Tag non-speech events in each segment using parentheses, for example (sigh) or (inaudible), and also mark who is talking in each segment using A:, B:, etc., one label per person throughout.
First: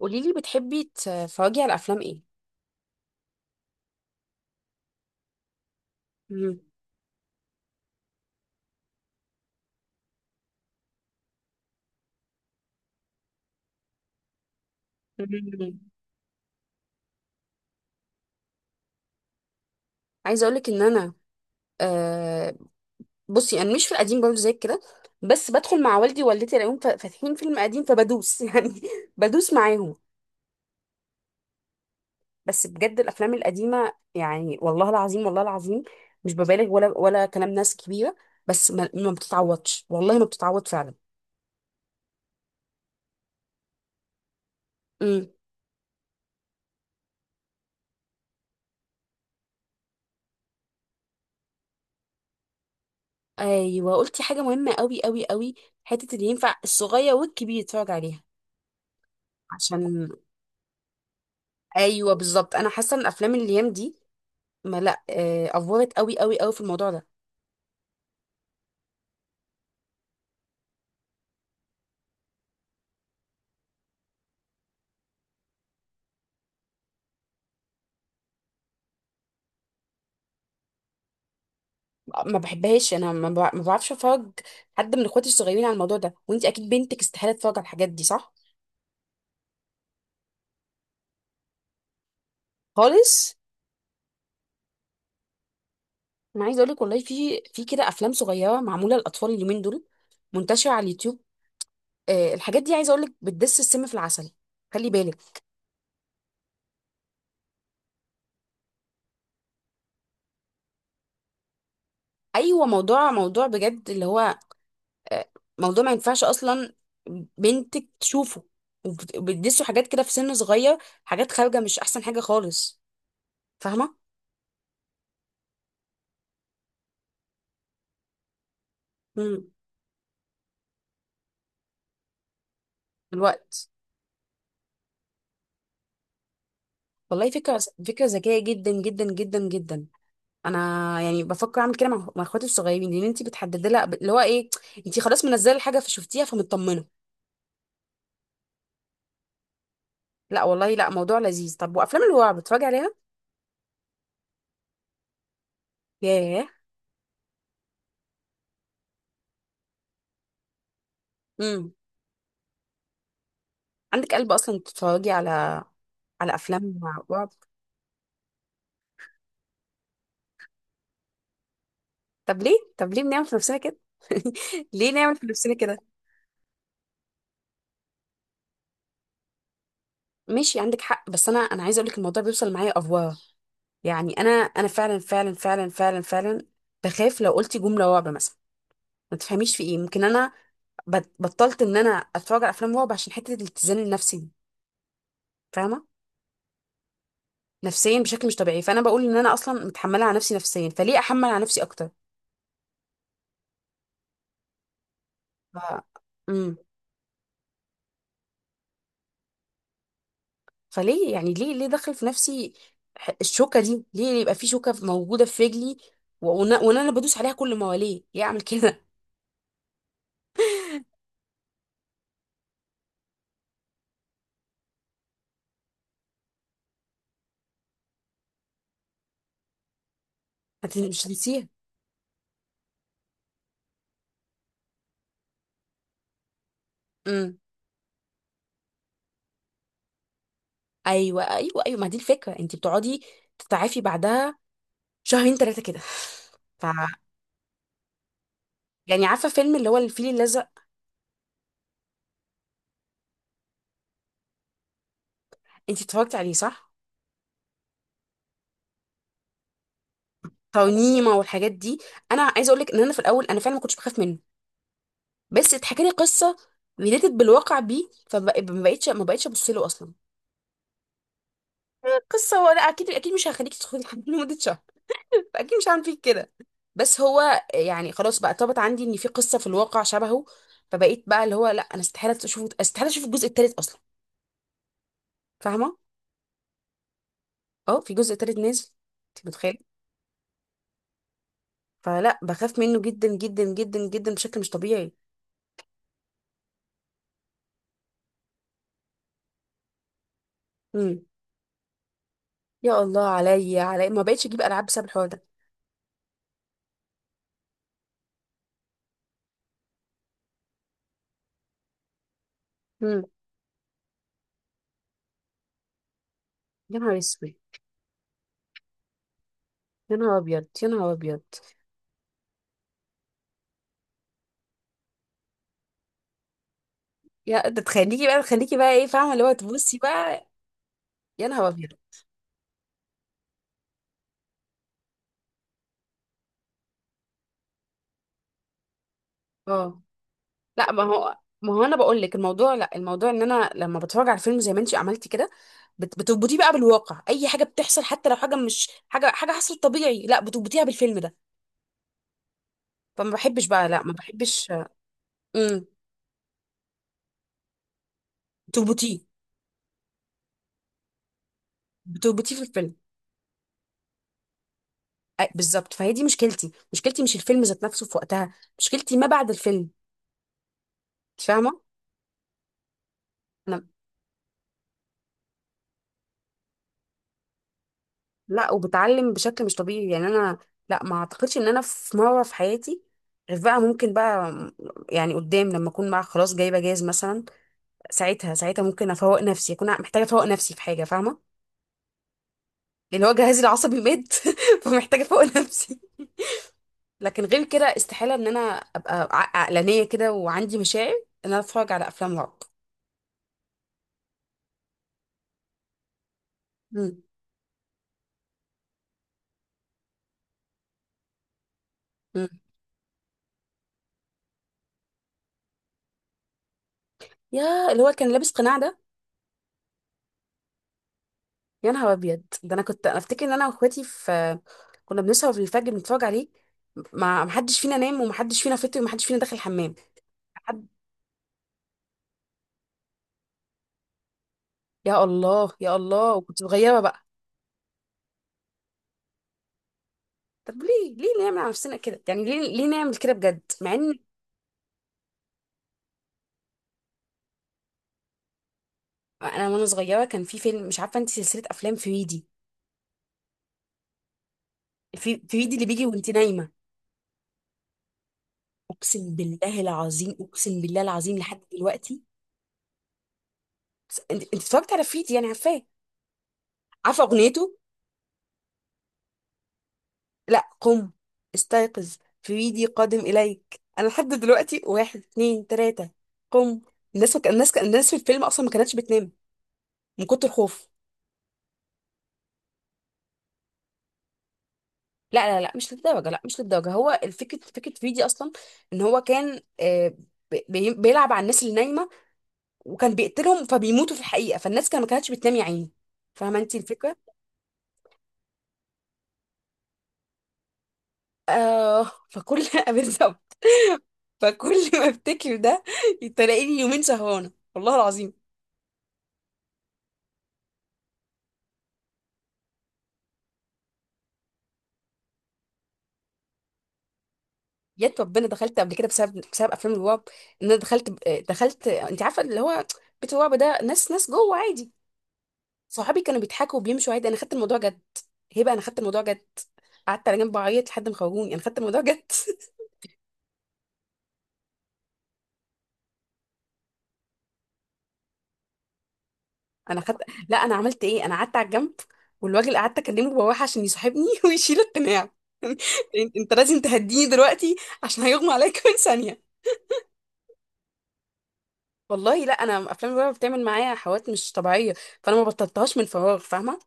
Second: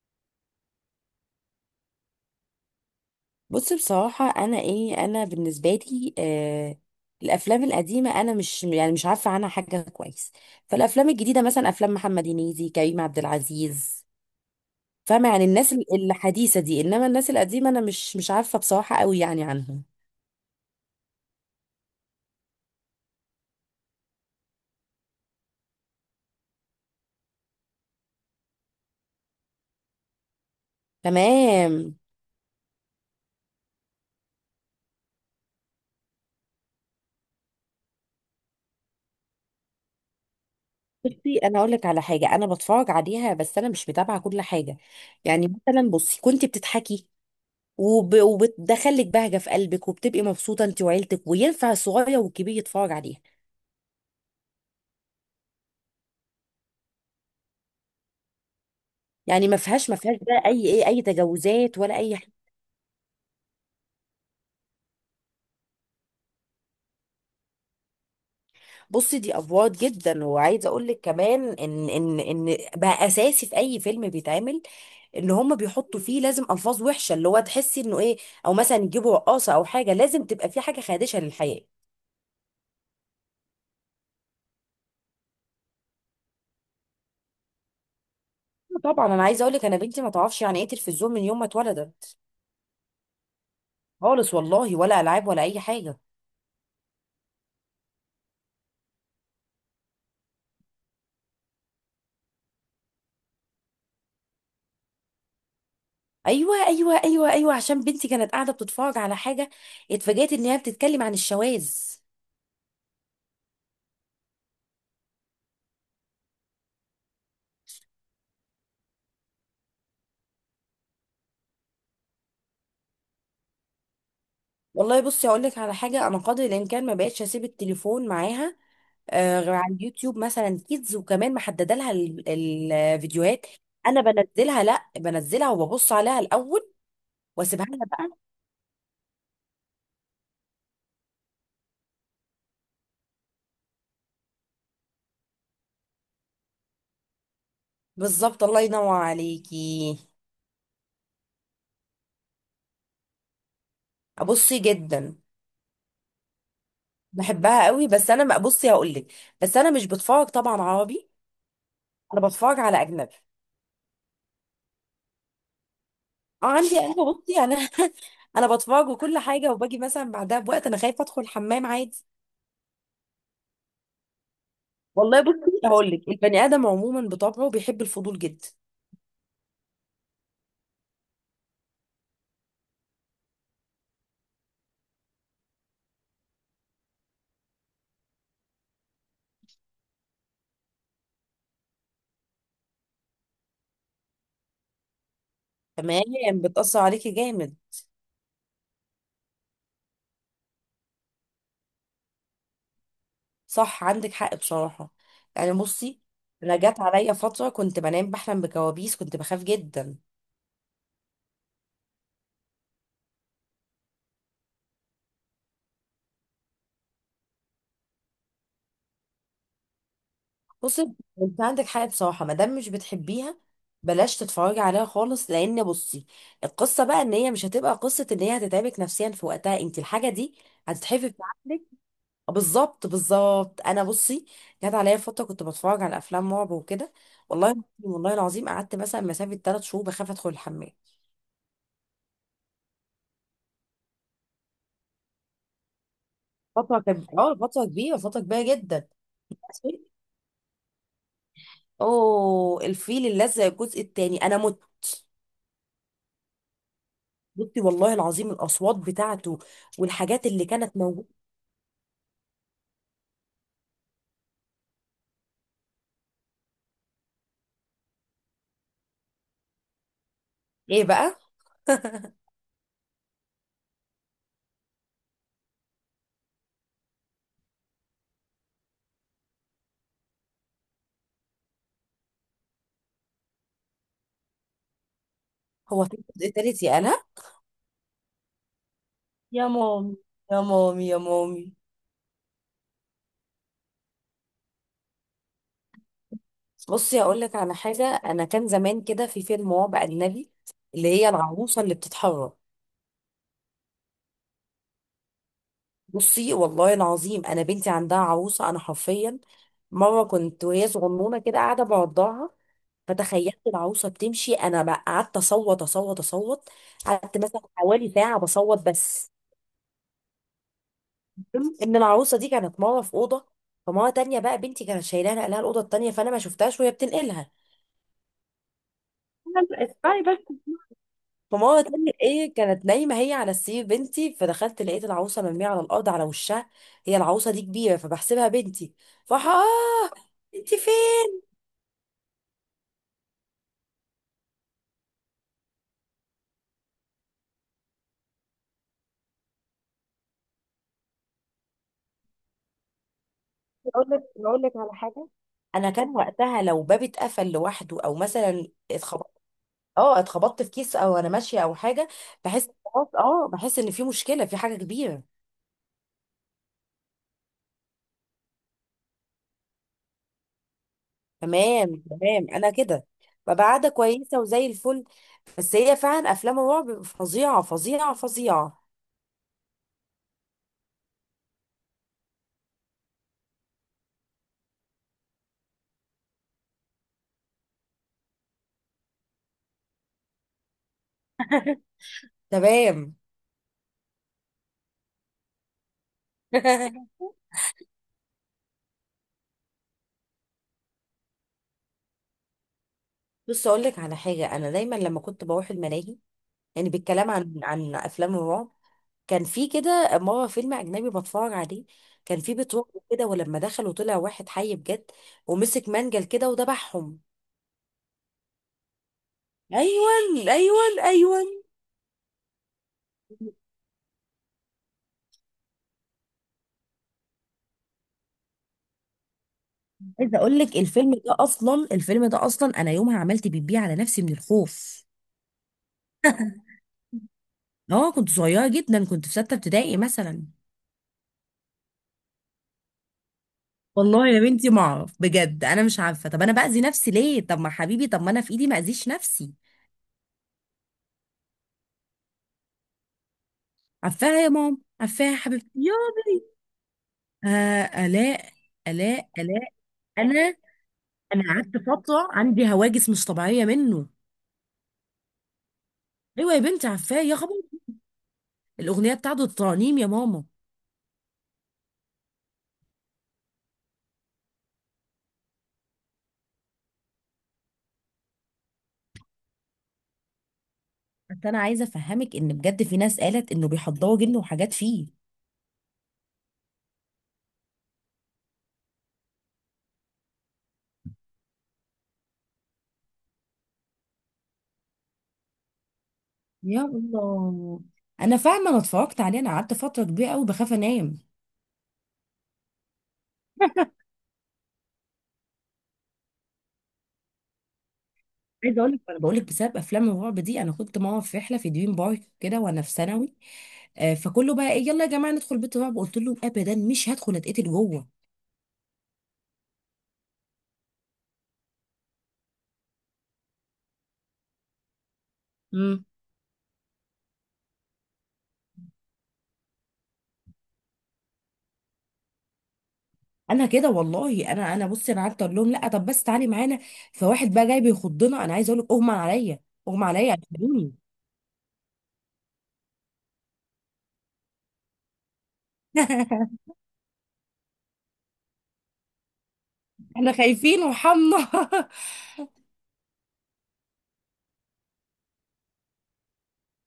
A: قولي لي، بتحبي تتفرجي على افلام ايه؟
B: بص، بصراحة أنا بالنسبة لي،
A: مم.
B: الأفلام القديمة أنا مش عارفة عنها حاجة كويس. فالأفلام الجديدة مثلا أفلام محمد هنيدي، كريم عبد العزيز، فاهمة؟ يعني الناس
A: مم.
B: الحديثة دي، إنما الناس القديمة أنا مش عارفة بصراحة قوي يعني عنهم.
A: عايزه اقول لك ان انا، آه بصي انا مش في القديم برضه زي كده. بس بدخل مع والدي ووالدتي الاقيهم فاتحين فيلم قديم فبدوس (laughs) يعني. بدوس معاهم.
B: تمام.
A: بس بجد الافلام القديمه، يعني والله العظيم، والله العظيم مش ببالغ ولا كلام ناس كبيره. بس ما بتتعوضش، والله ما بتتعوض فعلا.
B: بصي، أنا أقول لك على حاجة أنا بتفرج عليها، بس أنا مش متابعة كل حاجة.
A: امم.
B: يعني مثلا، بصي كنت بتضحكي وبتدخلك بهجة في قلبك، وبتبقي مبسوطة أنت وعيلتك، وينفع الصغير والكبير يتفرج عليها.
A: ايوه، قلتي حاجه مهمه قوي قوي قوي. حته اللي ينفع الصغير والكبير يتفرج عليها.
B: يعني ما فيهاش ما
A: عشان
B: فيهاش بقى اي تجاوزات ولا
A: ايوه
B: اي حاجه.
A: بالظبط، انا حاسه ان الافلام الايام دي، ما لا افورت قوي قوي قوي في الموضوع ده.
B: بصي دي افوار جدا، وعايزه اقول لك كمان ان بقى اساسي في اي فيلم بيتعمل، ان هم بيحطوا فيه لازم الفاظ وحشه اللي هو تحسي انه ايه، او مثلا يجيبوا رقاصه او حاجه، لازم تبقى في حاجه خادشه للحياه.
A: ما بحبهاش انا، ما بعرفش افرج حد من اخواتي الصغيرين على الموضوع ده. وانت اكيد بنتك استحاله تتفرج على الحاجات دي، صح؟
B: طبعا، انا عايزه اقول لك، انا بنتي ما تعرفش يعني ايه تلفزيون من يوم ما اتولدت
A: خالص.
B: خالص. والله، ولا العاب ولا اي حاجه.
A: انا عايزه اقول لك والله في كده افلام صغيره معموله للاطفال اليومين دول منتشره على اليوتيوب. الحاجات دي عايزه اقول لك بتدس السم في العسل. خلي بالك.
B: ايوه، ايوه، ايوه، ايوه، عشان بنتي كانت قاعده بتتفرج على حاجه، اتفاجئت ان هي بتتكلم عن الشواذ.
A: ايوه، موضوع بجد اللي هو، آه، موضوع ما ينفعش اصلا بنتك تشوفه. وبتدسوا حاجات كده في سن صغير، حاجات خارجه مش احسن حاجه خالص. فاهمه؟
B: والله بصي هقول لك على حاجه، انا قدر الامكان ما بقتش اسيب التليفون معاها،
A: امم.
B: غير على اليوتيوب مثلا كيدز، وكمان محدده لها الفيديوهات.
A: الوقت.
B: انا بنزلها، لا، بنزلها وببص عليها الاول،
A: والله فكره.
B: واسيبها لها
A: فكره
B: بقى.
A: ذكيه جدا جدا جدا جدا. انا يعني بفكر اعمل كده مع اخواتي الصغيرين، لان انت بتحددي لها اللي هو ايه. انت خلاص منزله الحاجه فشفتيها فمطمنه.
B: بالظبط، الله ينور عليكي.
A: لا والله، لا موضوع لذيذ. طب، وافلام الرعب بتتفرجي عليها؟
B: ابصي جدا،
A: ياه.
B: بحبها قوي، بس انا ما بصي هقول لك، بس انا مش بتفرج طبعا عربي،
A: امم.
B: انا بتفرج على اجنبي.
A: عندك قلب اصلا تتفرجي على، على
B: اه، عندي،
A: افلام
B: انا
A: رعب؟
B: بصي انا (laughs) انا بتفرج وكل حاجه، وباجي مثلا بعدها بوقت انا خايفه ادخل الحمام عادي.
A: طب ليه؟ طب ليه بنعمل في نفسنا كده؟ (laughs) ليه نعمل
B: والله
A: في نفسنا
B: بصي
A: كده؟
B: هقول لك، البني ادم عموما بطبعه بيحب الفضول جدا.
A: ماشي، عندك حق. بس انا، عايزه اقول لك الموضوع بيوصل معايا افواه. يعني انا، فعلا فعلا فعلا فعلا فعلا بخاف لو قلت جمله رعب مثلا ما تفهميش في ايه. ممكن انا بطلت ان انا اتفرج على افلام رعب عشان حته الاتزان النفسي دي. فاهمه؟
B: تمام. بتاثر عليكي جامد.
A: نفسيا بشكل مش طبيعي. فانا بقول ان انا اصلا متحمله على نفسي نفسيا، فليه احمل على نفسي اكتر؟
B: صح، عندك حق بصراحه. يعني بصي،
A: ف...
B: انا جت عليا فتره كنت بنام بحلم بكوابيس، كنت بخاف جدا.
A: فليه يعني، ليه دخل في نفسي الشوكة دي؟ ليه يبقى في شوكة موجودة في رجلي و- وانا وأنا أنا بدوس عليها كل ما؟ وليه اعمل كده؟
B: بصي، انت عندك حق بصراحه، ما دام مش بتحبيها بلاش تتفرجي عليها خالص، لان بصي، القصه بقى ان هي مش هتبقى قصه، ان هي هتتعبك نفسيا في وقتها انت الحاجه دي،
A: (laughs) مش
B: هتتحفي في
A: هنسيها.
B: عقلك. بالظبط، بالظبط. انا بصي، جت عليا فتره كنت بتفرج على افلام رعب وكده،
A: امم.
B: والله، والله العظيم، قعدت مثلا مسافه 3 شهور بخاف ادخل الحمام.
A: ايوه ايوه ايوه، ما دي الفكرة. انت بتقعدي تتعافي بعدها شهرين ثلاثة كده. (laughs) ف
B: فتره كانت، فتره كبيره، فتره كبيره جدا.
A: يعني عارفة فيلم اللي هو الفيل الأزرق؟
B: اوه، الفيل الازرق الجزء الثاني، انا مت.
A: انت اتفرجت عليه صح؟
B: بصي والله العظيم، الاصوات بتاعته، والحاجات اللي كانت موجوده.
A: ترنيمة والحاجات دي. انا عايزة اقول لك ان انا في الاول انا فعلا ما كنتش بخاف منه، بس اتحكى لي قصة ريليتد بالواقع بيه، فما بقتش ما بقتش ابص له اصلا.
B: ايه بقى؟
A: قصة هو؟ لا، أكيد أكيد مش هخليك تدخلي الحمام (laughs) لمدة شهر، أكيد مش هعمل فيك كده. بس هو يعني خلاص بقى، طابت عندي إن في قصة في الواقع شبهه. فبقيت بقى اللي هو لا، أنا استحالة أشوف استحالة أشوف الجزء التالت أصلا. فاهمة؟
B: هو في الجزء الثالث؟ يا انا،
A: أه، في جزء تالت نازل. أنت
B: يا
A: متخيلة؟
B: مامي، يا مامي، يا مامي.
A: فلا، بخاف منه جدا جدا جدا جدا بشكل مش طبيعي.
B: بصي هقول لك على حاجه، انا كان زمان كده في فيلم رعب اجنبي، اللي
A: امم.
B: هي العروسه اللي بتتحرك.
A: يا الله، عليا، ما بقتش أجيب ألعاب بسبب الحوار ده.
B: بصي والله العظيم، انا بنتي عندها عروسه، انا حرفيا مره كنت وهي صغنونه كده قاعده بعضها،
A: امم.
B: فتخيلت العروسه بتمشي، انا بقى قعدت اصوت، اصوت، اصوت.
A: يا نهار
B: قعدت
A: أسود.
B: مثلا حوالي ساعه بصوت بس.
A: يا نهار أبيض، يا نهار أبيض.
B: المهم ان العروسه دي كانت مره في اوضه، فمره تانية بقى بنتي كانت شايلاها نقلها الاوضه التانية، فانا ما شفتهاش وهي بتنقلها.
A: يا ده تخليكي بقى، تخليكي بقى إيه، فاهمة اللي هو
B: (laughs)
A: تبصي
B: اسمعي
A: بقى.
B: بس.
A: يا نهار
B: فماما
A: أبيض.
B: بتعمل ايه، كانت نايمه هي على السرير بنتي، فدخلت لقيت العروسه مرميه على الارض على وشها، هي العروسه دي كبيره، فبحسبها بنتي، فراح، اه،
A: اه،
B: انت
A: لا ما
B: فين؟
A: هو ما هو انا بقول لك الموضوع، لا الموضوع ان انا لما بتفرج على فيلم زي ما انت عملتي كده، بتربطيه بقى بالواقع. اي حاجه بتحصل حتى لو حاجه مش حاجه، حصلت طبيعي لا بتربطيها بالفيلم ده. فما بحبش بقى، لا
B: اقول
A: ما
B: لك اقول
A: بحبش.
B: لك على حاجه،
A: امم.
B: انا كان وقتها لو باب اتقفل لوحده، او مثلا
A: بتربطيه،
B: اتخبطت، اه، اتخبطت في كيس، او انا ماشيه او حاجه،
A: بتربطيه في
B: بحس،
A: الفيلم.
B: خلاص، بحس ان في مشكله في حاجه كبيره.
A: أي بالظبط، فهي دي مشكلتي. مشكلتي مش الفيلم ذات نفسه في وقتها، مشكلتي ما بعد الفيلم. انت فاهمه؟
B: تمام، تمام. انا كده ببقى
A: انا،
B: قاعده كويسه وزي الفل. بس هي فعلا افلام الرعب فظيعه، فظيعه،
A: لا،
B: فظيعه.
A: وبتعلم بشكل مش طبيعي يعني. انا لا ما اعتقدش ان انا في مره في حياتي، غير بقى ممكن بقى، يعني قدام لما اكون بقى خلاص جايبه جاز مثلا. ساعتها ساعتها ممكن افوق نفسي، اكون محتاجه افوق نفسي في حاجه، فاهمه؟
B: (laughs) تمام.
A: لان هو جهازي العصبي مات (laughs) فمحتاجه افوق نفسي.
B: (laughs)
A: لكن غير كده استحاله ان انا ابقى عقلانيه كده وعندي مشاعر ان انا اتفرج على افلام رعب.
B: بص اقول لك على حاجه، انا دايما لما كنت بروح الملاهي، يعني
A: مم.
B: بالكلام عن افلام الرعب، كان في كده مره فيلم اجنبي بتفرج عليه، كان
A: مم.
B: في بيت رعب كده، ولما دخلوا طلع واحد حي بجد، ومسك منجل كده وذبحهم.
A: يا، اللي هو كان لابس قناع ده؟
B: ايوه، ايوه، ايوه.
A: يا نهار ابيض، ده انا كنت انا افتكر ان انا واخواتي في، كنا بنسهر في الفجر بنتفرج عليه. ما محدش فينا نام ومحدش فينا فطر ومحدش فينا داخل الحمام.
B: عايزه اقول لك
A: حد.
B: الفيلم ده اصلا، الفيلم ده اصلا، انا يومها عملت بيبي على نفسي من الخوف.
A: يا الله، يا الله، وكنت صغيره بقى.
B: اه، كنت صغيره جدا، كنت في 6 ابتدائي مثلا.
A: طب ليه؟ ليه نعمل على نفسنا كده يعني؟ ليه نعمل كده بجد، مع ان
B: والله يا بنتي ما اعرف بجد، انا مش عارفه، طب انا باذي نفسي ليه؟ طب ما حبيبي، طب ما انا في ايدي ما اذيش نفسي.
A: انا وانا صغيره كان في فيلم. مش عارفه انت سلسله افلام فريدي.
B: عفاها يا ماما، عفاها يا
A: في
B: حبيبتي
A: فريدي اللي بيجي وانت
B: ياضي.
A: نايمه.
B: آه، الاء، الاء،
A: اقسم
B: الاء.
A: بالله العظيم،
B: انا
A: اقسم بالله العظيم
B: انا
A: لحد
B: قعدت
A: دلوقتي.
B: فتره عندي هواجس مش طبيعيه منه.
A: انت اتفرجت على فريدي، يعني عارفاه؟
B: ايوه يا بنتي، عفاه
A: عارفه
B: يا خبر.
A: اغنيته؟
B: الاغنيه بتاعته، الترانيم يا ماما.
A: لا قم، استيقظ، فريدي قادم اليك. انا لحد دلوقتي، واحد اتنين تلاته، قم. الناس الناس، في الفيلم اصلا ما كانتش بتنام من كتر الخوف.
B: بس انا عايزه افهمك ان بجد في ناس قالت انه بيحضروا جن وحاجات فيه.
A: لا لا لا، مش للدرجه، هو الفكره، فكره فريدي اصلا، ان هو كان، بيلعب على الناس اللي نايمه وكان بيقتلهم فبيموتوا في الحقيقة. فالناس كان ما كانتش بتنام يا عيني. فاهمة انت
B: يا
A: الفكرة؟
B: الله. انا فاهمه، انا اتفرجت عليه، انا قعدت فتره كبيره قوي بخاف انام.
A: فكل (laughs) بالظبط، فكل ما افتكر ده تلاقيني يومين سهرانة والله العظيم.
B: عايزه اقول لك، انا بقول لك بسبب افلام الرعب دي، انا كنت ماما في رحله في دريم بارك كده وانا في ثانوي. فكله بقى ايه، يلا يا جماعه ندخل بيت رعب، قلت لهم ابدا، مش هدخل اتقتل جوه.
A: يا ربنا، دخلت قبل كده بسبب، افلام الرعب. ان انا دخلت انت عارفة اللي هو بيت الرعب ده، ناس، جوه عادي.
B: امم
A: صحابي كانوا بيضحكوا وبيمشوا عادي، انا خدت الموضوع جد. هبه، انا خدت الموضوع جد، قعدت على جنب اعيط لحد ما خرجوني. انا خدت الموضوع جد.
B: انا كده والله، انا بصي انا قعدت اقول لهم لا، طب بس تعالي معانا، فواحد بقى جاي بيخضنا، انا عايزه اقول لك، اغمى عليا،
A: انا
B: اغمى
A: خدت
B: عليا،
A: لا، انا
B: اعتبروني.
A: عملت ايه، انا قعدت على الجنب والراجل قعدت اكلمه بواح عشان يصاحبني (laughs) ويشيل القناع. (laughs) انت، أنت
B: (laughs)
A: لازم تهديني دلوقتي عشان هيغمى عليا كمان ثانيه.
B: احنا خايفين وحمنا. (laughs)
A: والله لا، انا افلام الرعب بتعمل معايا حوادث مش طبيعيه، فانا ما بطلتهاش من فراغ. فاهمه؟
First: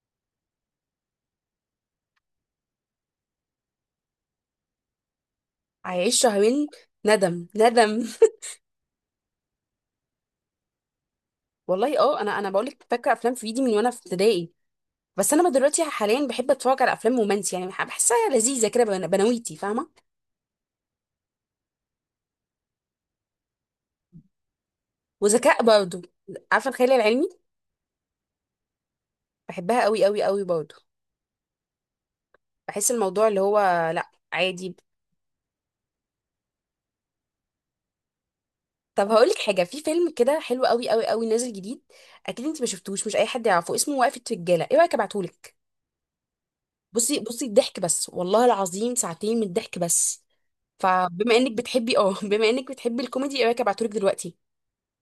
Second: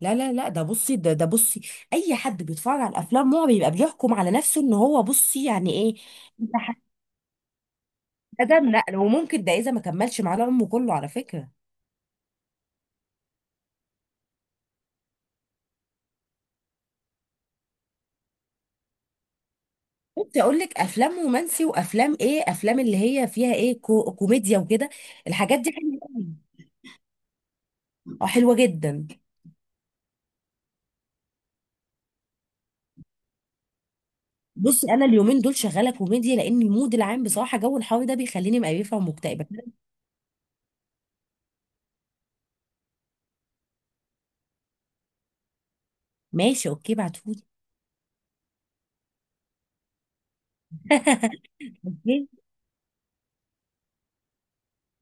B: لا، لا، لا. ده بصي، ده بصي، اي حد بيتفرج على الافلام هو بيبقى بيحكم على نفسه ان هو بصي يعني ايه،
A: عايش شهرين. ندم ندم.
B: ده نقل، وممكن ده اذا ما كملش معانا عمره كله على
A: (laughs)
B: فكره.
A: والله اه، انا، بقول لك فاكره افلام في ايدي من وانا في ابتدائي. بس انا دلوقتي حاليا بحب اتفرج على افلام رومانسي، يعني بحسها لذيذه كده. بنويتي، فاهمه؟
B: كنت اقول لك افلام رومانسي، وافلام ايه، افلام اللي هي فيها ايه، كوميديا وكده. الحاجات
A: وذكاء
B: دي حلوه
A: برضه.
B: قوي.
A: عارفه الخيال العلمي؟
B: اه، حلوه جدا.
A: بحبها قوي قوي قوي برضه. بحس الموضوع اللي هو، لا عادي.
B: بصي، انا اليومين دول شغاله كوميديا، لان المود العام بصراحه، جو الحر ده بيخليني مقرفه
A: طب هقولك
B: ومكتئبه.
A: حاجه، في فيلم كده حلو قوي قوي قوي نازل جديد. اكيد انت ما شفتوش، مش اي حد يعرفه. اسمه وقفه رجاله. ايه رايك ابعتهولك؟
B: ماشي، اوكي،
A: بصي
B: بعتهولي.
A: بصي، الضحك بس والله العظيم، ساعتين من الضحك بس. فبما انك بتحبي، (laughs)
B: اوكي،
A: بما انك بتحبي الكوميدي، ايه رايك ابعتهولك دلوقتي؟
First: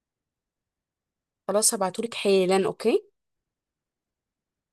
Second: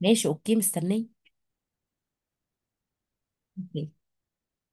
B: ماشي، اوكي، مستنيه.
A: خلاص، هبعتهولك حالا، اوكي.
B: اوكي.